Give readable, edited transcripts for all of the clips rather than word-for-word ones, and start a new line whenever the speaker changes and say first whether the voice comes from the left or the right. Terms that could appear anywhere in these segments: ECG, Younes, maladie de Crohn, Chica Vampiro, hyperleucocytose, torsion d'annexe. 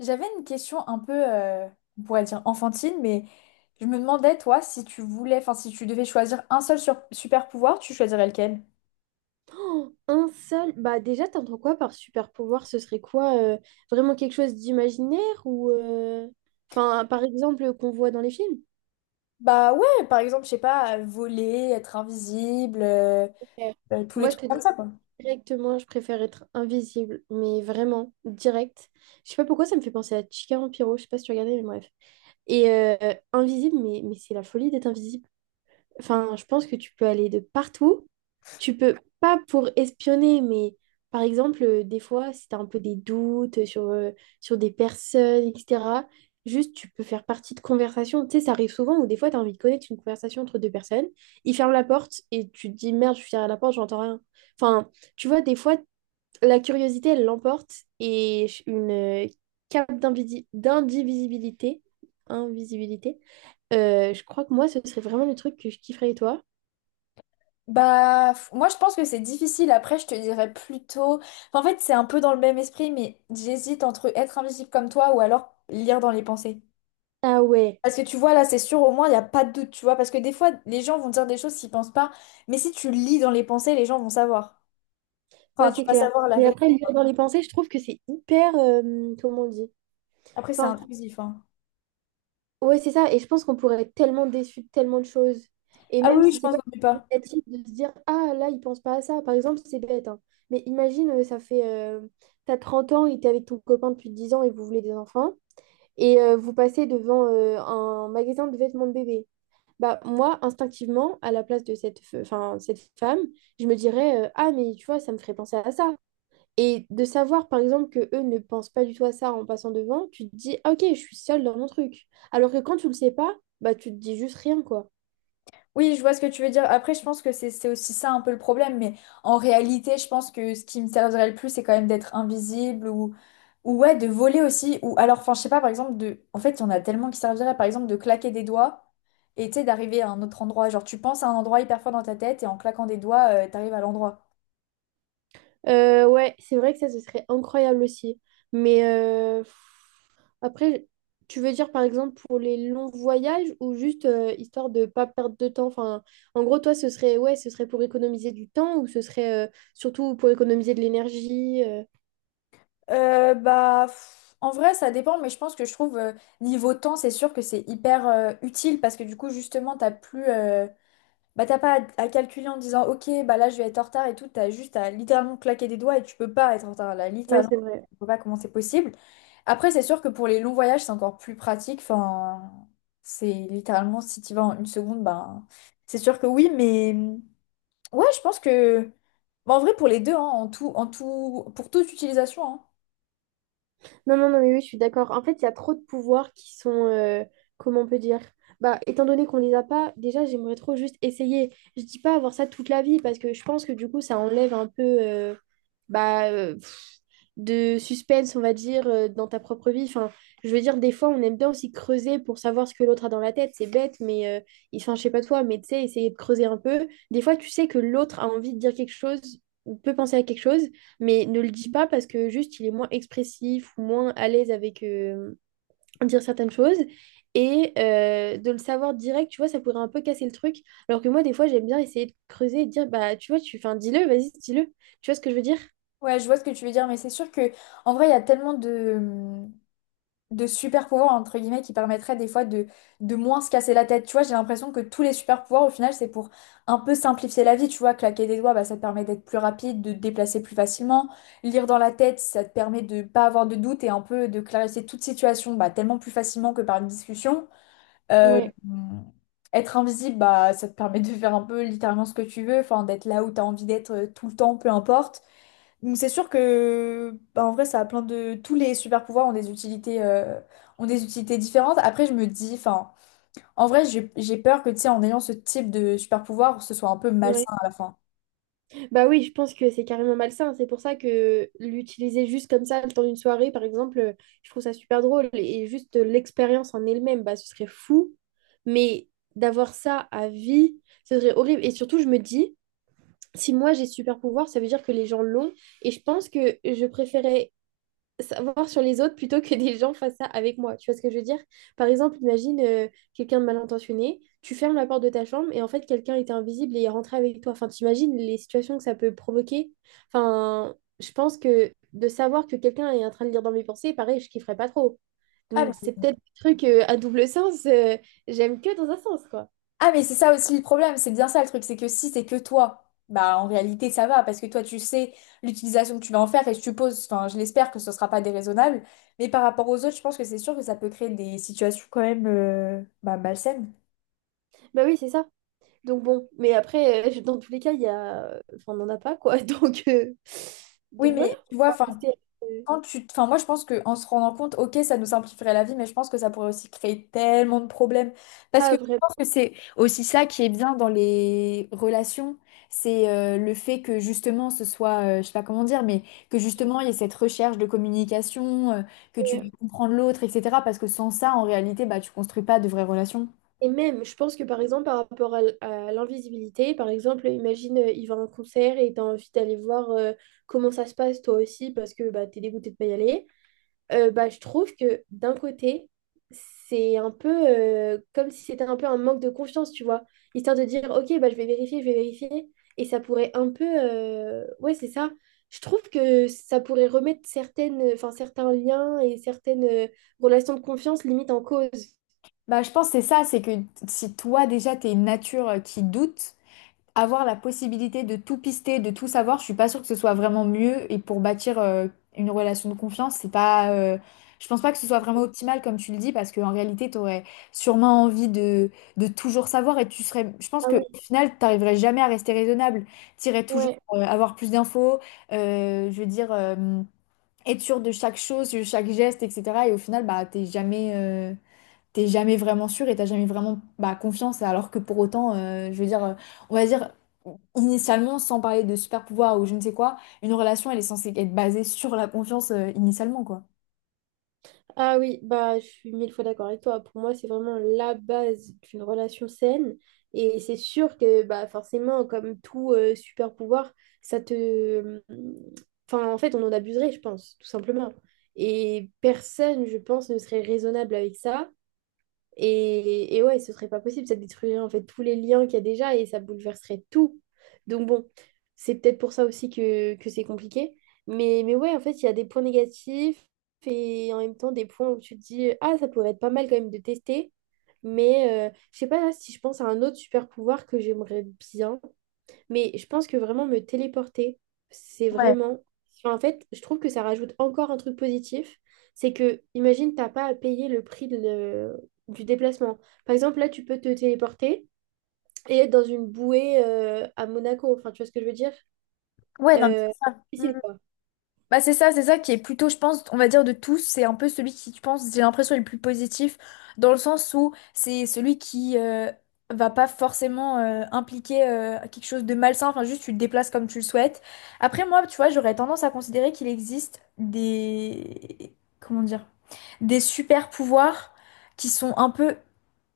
left: J'avais une question un peu, on pourrait dire enfantine, mais je me demandais, toi, si tu voulais, enfin, si tu devais choisir un seul super pouvoir, tu choisirais lequel?
right: Un seul, bah déjà, t'entends quoi par super pouvoir? Ce serait quoi? Vraiment quelque chose d'imaginaire ou enfin, par exemple, qu'on voit dans les films?
left: Bah ouais, par exemple, je sais pas, voler, être invisible,
right: Ok.
left: tous les
right: Moi, je
left: trucs
right: te dis
left: comme ça, quoi.
right: directement, je préfère être invisible, mais vraiment direct. Je sais pas pourquoi ça me fait penser à Chica Vampiro, je sais pas si tu regardais, mais bref. Et invisible, mais c'est la folie d'être invisible. Enfin, je pense que tu peux aller de partout. Tu peux, pas pour espionner, mais par exemple, des fois, si tu as un peu des doutes sur, sur des personnes, etc., juste tu peux faire partie de conversations. Tu sais, ça arrive souvent où des fois, tu as envie de connaître une conversation entre deux personnes, ils ferment la porte et tu te dis, merde, je suis derrière la porte, j'entends rien. Enfin, tu vois, des fois, la curiosité, elle l'emporte et une cape d'indivisibilité, invisibilité. Je crois que moi, ce serait vraiment le truc que je kifferais et toi.
left: Bah, moi, je pense que c'est difficile. Après, je te dirais plutôt. Enfin, en fait, c'est un peu dans le même esprit, mais j'hésite entre être invisible comme toi ou alors lire dans les pensées.
right: Ah ouais,
left: Parce que tu vois, là, c'est sûr, au moins, il n'y a pas de doute, tu vois. Parce que des fois, les gens vont dire des choses s'ils pensent pas. Mais si tu lis dans les pensées, les gens vont savoir.
right: moi
left: Enfin, tu
right: c'est
left: vas
right: clair.
left: savoir la
right: Mais après,
left: vérité.
right: lire
left: Quoi.
right: dans les pensées, je trouve que c'est hyper, comment on dit?
left: Après, c'est
right: Enfin,
left: intrusif, hein.
right: ouais, c'est ça. Et je pense qu'on pourrait être tellement déçu de tellement de choses. Et
left: Ah
right: même
left: oui, oui, je
right: si c'est
left: pense
right: pas
left: qu'on n'est pas.
right: négatif de se dire, ah là, il pense pas à ça. Par exemple, c'est bête, hein. Mais imagine, ça fait, t'as 30 ans et t'es avec ton copain depuis 10 ans et vous voulez des enfants. Et vous passez devant un magasin de vêtements de bébé. Bah, moi, instinctivement, à la place de cette, enfin, cette femme, je me dirais, ah, mais tu vois, ça me ferait penser à ça. Et de savoir, par exemple, que eux ne pensent pas du tout à ça en passant devant, tu te dis, ah, ok, je suis seule dans mon truc. Alors que quand tu le sais pas, bah, tu te dis juste rien, quoi.
left: Oui, je vois ce que tu veux dire. Après, je pense que c'est aussi ça un peu le problème. Mais en réalité, je pense que ce qui me servirait le plus, c'est quand même d'être invisible ou ouais, de voler aussi. Ou alors, enfin, je sais pas, par exemple, de En fait, il y en a tellement qui serviraient, par exemple, de claquer des doigts. Et tu sais, d'arriver à un autre endroit. Genre, tu penses à un endroit hyper fort dans ta tête et en claquant des doigts, t'arrives à l'endroit.
right: Ouais, c'est vrai que ça, ce serait incroyable aussi. Mais après, tu veux dire par exemple pour les longs voyages ou juste histoire de pas perdre de temps? Enfin, en gros, toi, ce serait ouais, ce serait pour économiser du temps ou ce serait surtout pour économiser de l'énergie?
left: En vrai, ça dépend, mais je pense que je trouve niveau temps, c'est sûr que c'est hyper utile parce que du coup, justement, t'as plus, bah, t'as pas à calculer en disant, ok, bah là, je vais être en retard et tout. T'as juste à littéralement claquer des doigts et tu peux pas être en retard. Là,
right: Ouais,
left: littéralement,
right: c'est vrai.
left: je vois pas comment c'est possible. Après, c'est sûr que pour les longs voyages, c'est encore plus pratique. Enfin, c'est littéralement si tu vas en une seconde, ben c'est sûr que oui, mais ouais, je pense que, bah, en vrai, pour les deux, hein, en tout, pour toute utilisation, hein.
right: Non, non, non, mais oui, je suis d'accord. En fait, il y a trop de pouvoirs qui sont, comment on peut dire? Bah, étant donné qu'on les a pas, déjà, j'aimerais trop juste essayer. Je dis pas avoir ça toute la vie parce que je pense que du coup, ça enlève un peu. Bah, euh, de suspense, on va dire, dans ta propre vie. Enfin, je veux dire, des fois, on aime bien aussi creuser pour savoir ce que l'autre a dans la tête. C'est bête, mais enfin, je sais pas toi, mais tu sais, essayer de creuser un peu. Des fois, tu sais que l'autre a envie de dire quelque chose ou peut penser à quelque chose, mais ne le dit pas parce que juste, il est moins expressif ou moins à l'aise avec dire certaines choses. Et de le savoir direct, tu vois, ça pourrait un peu casser le truc. Alors que moi, des fois, j'aime bien essayer de creuser et de dire, bah, tu vois, enfin, dis-le, vas-y, dis-le. Tu vois ce que je veux dire?
left: Ouais, je vois ce que tu veux dire, mais c'est sûr que en vrai, il y a tellement de super pouvoirs entre guillemets qui permettraient des fois de moins se casser la tête. Tu vois, j'ai l'impression que tous les super pouvoirs, au final, c'est pour un peu simplifier la vie. Tu vois, claquer des doigts, bah, ça te permet d'être plus rapide, de te déplacer plus facilement. Lire dans la tête, ça te permet de pas avoir de doute et un peu de clarifier toute situation, bah, tellement plus facilement que par une discussion. Euh,
right: Ouais,
left: être invisible, bah, ça te permet de faire un peu littéralement ce que tu veux, enfin, d'être là où tu as envie d'être tout le temps, peu importe. Donc c'est sûr que bah, en vrai ça a plein de tous les super pouvoirs ont des utilités ont des utilités différentes. Après je me dis enfin en vrai j'ai peur que tu sais en ayant ce type de super pouvoir ce soit un peu
right: ouais.
left: malsain à la fin.
right: Bah oui, je pense que c'est carrément malsain. C'est pour ça que l'utiliser juste comme ça, le temps d'une soirée, par exemple, je trouve ça super drôle. Et juste l'expérience en elle-même, bah, ce serait fou. Mais d'avoir ça à vie, ce serait horrible. Et surtout, je me dis, si moi j'ai ce super pouvoir, ça veut dire que les gens l'ont. Et je pense que je préférais savoir sur les autres plutôt que des gens fassent ça avec moi. Tu vois ce que je veux dire? Par exemple, imagine quelqu'un de mal intentionné, tu fermes la porte de ta chambre et en fait quelqu'un était invisible et est rentré avec toi. Enfin, t'imagines les situations que ça peut provoquer? Enfin, je pense que de savoir que quelqu'un est en train de lire dans mes pensées, pareil, je kifferais pas trop.
left: Ah
right: Donc
left: mais,
right: c'est peut-être des trucs à double sens, j'aime que dans un sens, quoi.
left: ah, mais c'est ça aussi le problème, c'est bien ça le truc, c'est que si c'est que toi, bah en réalité ça va parce que toi tu sais l'utilisation que tu vas en faire et je suppose enfin je l'espère que ce sera pas déraisonnable, mais par rapport aux autres, je pense que c'est sûr que ça peut créer des situations quand même bah, malsaines.
right: Bah oui, c'est ça. Donc bon, mais après, dans tous les cas, il y a... Enfin, on n'en a pas, quoi. Donc,
left: Oui,
right: donc voilà,
left: mais tu
right: on
left: vois,
right: va
left: enfin,
right: rester... euh,
left: quand tu Enfin, moi, je pense qu'en se rendant compte, ok, ça nous simplifierait la vie, mais je pense que ça pourrait aussi créer tellement de problèmes. Parce
right: Ah,
left: que je
right: vraiment.
left: pense que c'est aussi ça qui est bien dans les relations, c'est le fait que justement ce soit, je sais pas comment dire, mais que justement il y ait cette recherche de communication, que tu
right: Et
left: veux comprendre l'autre, etc. Parce que sans ça, en réalité, bah, tu construis pas de vraies relations.
right: et même, je pense que par exemple, par rapport à à l'invisibilité, par exemple, imagine, il va à un concert et t'as envie d'aller voir comment ça se passe toi aussi parce que bah, t'es dégoûté de pas y aller. Bah, je trouve que d'un côté, c'est un peu comme si c'était un peu un manque de confiance, tu vois. Histoire de dire, ok, bah, je vais vérifier, je vais vérifier. Et ça pourrait un peu... Ouais, c'est ça. Je trouve que ça pourrait remettre certaines, enfin, certains liens et certaines relations de confiance limite en cause.
left: Bah, je pense que c'est ça, c'est que si toi déjà t'es une nature qui doute, avoir la possibilité de tout pister, de tout savoir, je suis pas sûre que ce soit vraiment mieux. Et pour bâtir une relation de confiance, c'est pas, je pense pas que ce soit vraiment optimal comme tu le dis, parce qu'en réalité, tu aurais sûrement envie de toujours savoir et tu serais, je pense
right: Ah
left: que
right: oui,
left: au final, t'arriverais jamais à rester raisonnable. T'irais toujours
right: ouais.
left: avoir plus d'infos, je veux dire, être sûr de chaque chose, de chaque geste, etc. Et au final, bah, t'es jamais vraiment sûr et t'as jamais vraiment bah, confiance. Alors que pour autant, je veux dire, on va dire, initialement, sans parler de super pouvoir ou je ne sais quoi, une relation, elle est censée être basée sur la confiance, initialement, quoi.
right: Ah oui, bah, je suis mille fois d'accord avec toi. Pour moi, c'est vraiment la base d'une relation saine. Et c'est sûr que bah, forcément, comme tout super pouvoir, ça te... Enfin, en fait, on en abuserait, je pense, tout simplement. Et personne, je pense, ne serait raisonnable avec ça. Et ouais, ce serait pas possible, ça détruirait en fait tous les liens qu'il y a déjà et ça bouleverserait tout. Donc bon, c'est peut-être pour ça aussi que c'est compliqué. Mais ouais, en fait, il y a des points négatifs et en même temps des points où tu te dis, ah, ça pourrait être pas mal quand même de tester. Mais je sais pas là, si je pense à un autre super pouvoir que j'aimerais bien. Mais je pense que vraiment me téléporter, c'est
left: Ouais,
right: vraiment... Enfin, en fait, je trouve que ça rajoute encore un truc positif. C'est que, imagine, t'as pas à payer le prix de du déplacement. Par exemple, là, tu peux te téléporter et être dans une bouée à Monaco. Enfin, tu vois ce que je veux dire?
left: ouais, non, mais
right: Euh,
left: c'est ça.
right: Piscine, quoi.
left: Bah c'est ça qui est plutôt, je pense, on va dire de tous, c'est un peu celui qui, je pense, j'ai l'impression est le plus positif, dans le sens où c'est celui qui va pas forcément impliquer quelque chose de malsain, enfin juste tu le déplaces comme tu le souhaites. Après moi, tu vois, j'aurais tendance à considérer qu'il existe des comment dire? Des super pouvoirs qui sont un peu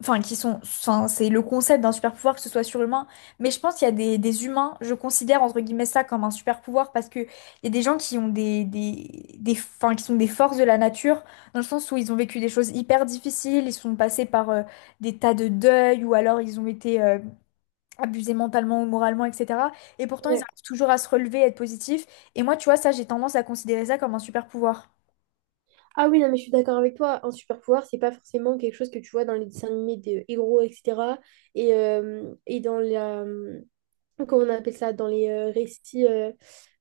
left: enfin qui sont enfin, c'est le concept d'un super pouvoir que ce soit surhumain mais je pense qu'il y a des humains je considère entre guillemets ça comme un super pouvoir parce que il y a des gens qui ont enfin, qui sont des forces de la nature, dans le sens où ils ont vécu des choses hyper difficiles, ils sont passés par des tas de deuils, ou alors ils ont été abusés mentalement ou moralement, etc. Et pourtant, ils
right: Ouais.
left: arrivent toujours à se relever, à être positifs. Et moi, tu vois, ça, j'ai tendance à considérer ça comme un super pouvoir.
right: Ah oui, non, mais je suis d'accord avec toi. Un super pouvoir, c'est pas forcément quelque chose que tu vois dans les dessins animés des héros, etc. Et dans la... Comment on appelle ça? Dans les récits... euh,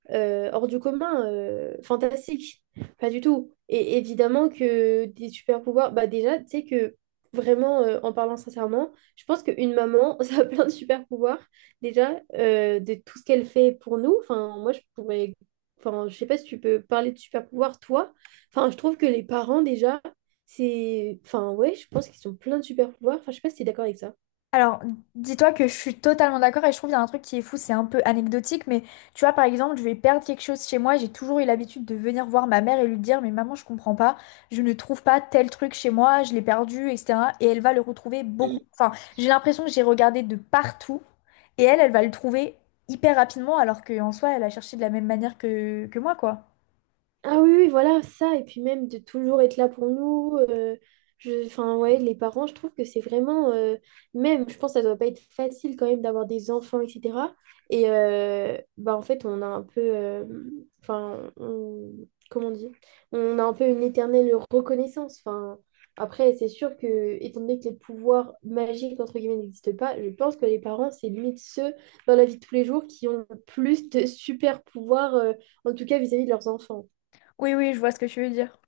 right: euh, hors du commun, fantastique. Pas du tout. Et évidemment que des super pouvoirs, bah déjà, tu sais que vraiment, en parlant sincèrement, je pense qu'une maman, ça a plein de super pouvoirs. Déjà, de tout ce qu'elle fait pour nous. Enfin, moi, je pourrais. Enfin, je sais pas si tu peux parler de super pouvoirs, toi. Enfin, je trouve que les parents, déjà, c'est. Enfin, ouais, je pense qu'ils ont plein de super pouvoirs. Enfin, je sais pas si tu es d'accord avec ça.
left: Alors, dis-toi que je suis totalement d'accord et je trouve qu'il y a un truc qui est fou, c'est un peu anecdotique, mais tu vois, par exemple, je vais perdre quelque chose chez moi, j'ai toujours eu l'habitude de venir voir ma mère et lui dire, mais maman, je comprends pas, je ne trouve pas tel truc chez moi, je l'ai perdu, etc. Et elle va le retrouver beaucoup.
right: Mm.
left: Enfin, j'ai l'impression que j'ai regardé de partout et elle, elle va le trouver hyper rapidement alors qu'en soi, elle a cherché de la même manière que moi, quoi.
right: Ah oui, oui, voilà, ça, et puis même de toujours être là pour nous. Je, enfin, ouais, les parents, je trouve que c'est vraiment, même, je pense que ça doit pas être facile quand même d'avoir des enfants, etc. Et bah, en fait, on a un peu, enfin, comment dire, on a un peu une éternelle reconnaissance. Enfin, après, c'est sûr que, étant donné que les pouvoirs magiques, entre guillemets, n'existent pas, je pense que les parents, c'est limite ceux dans la vie de tous les jours qui ont le plus de super pouvoirs, en tout cas vis-à-vis de leurs enfants.
left: Oui, oui, je vois ce que tu veux dire.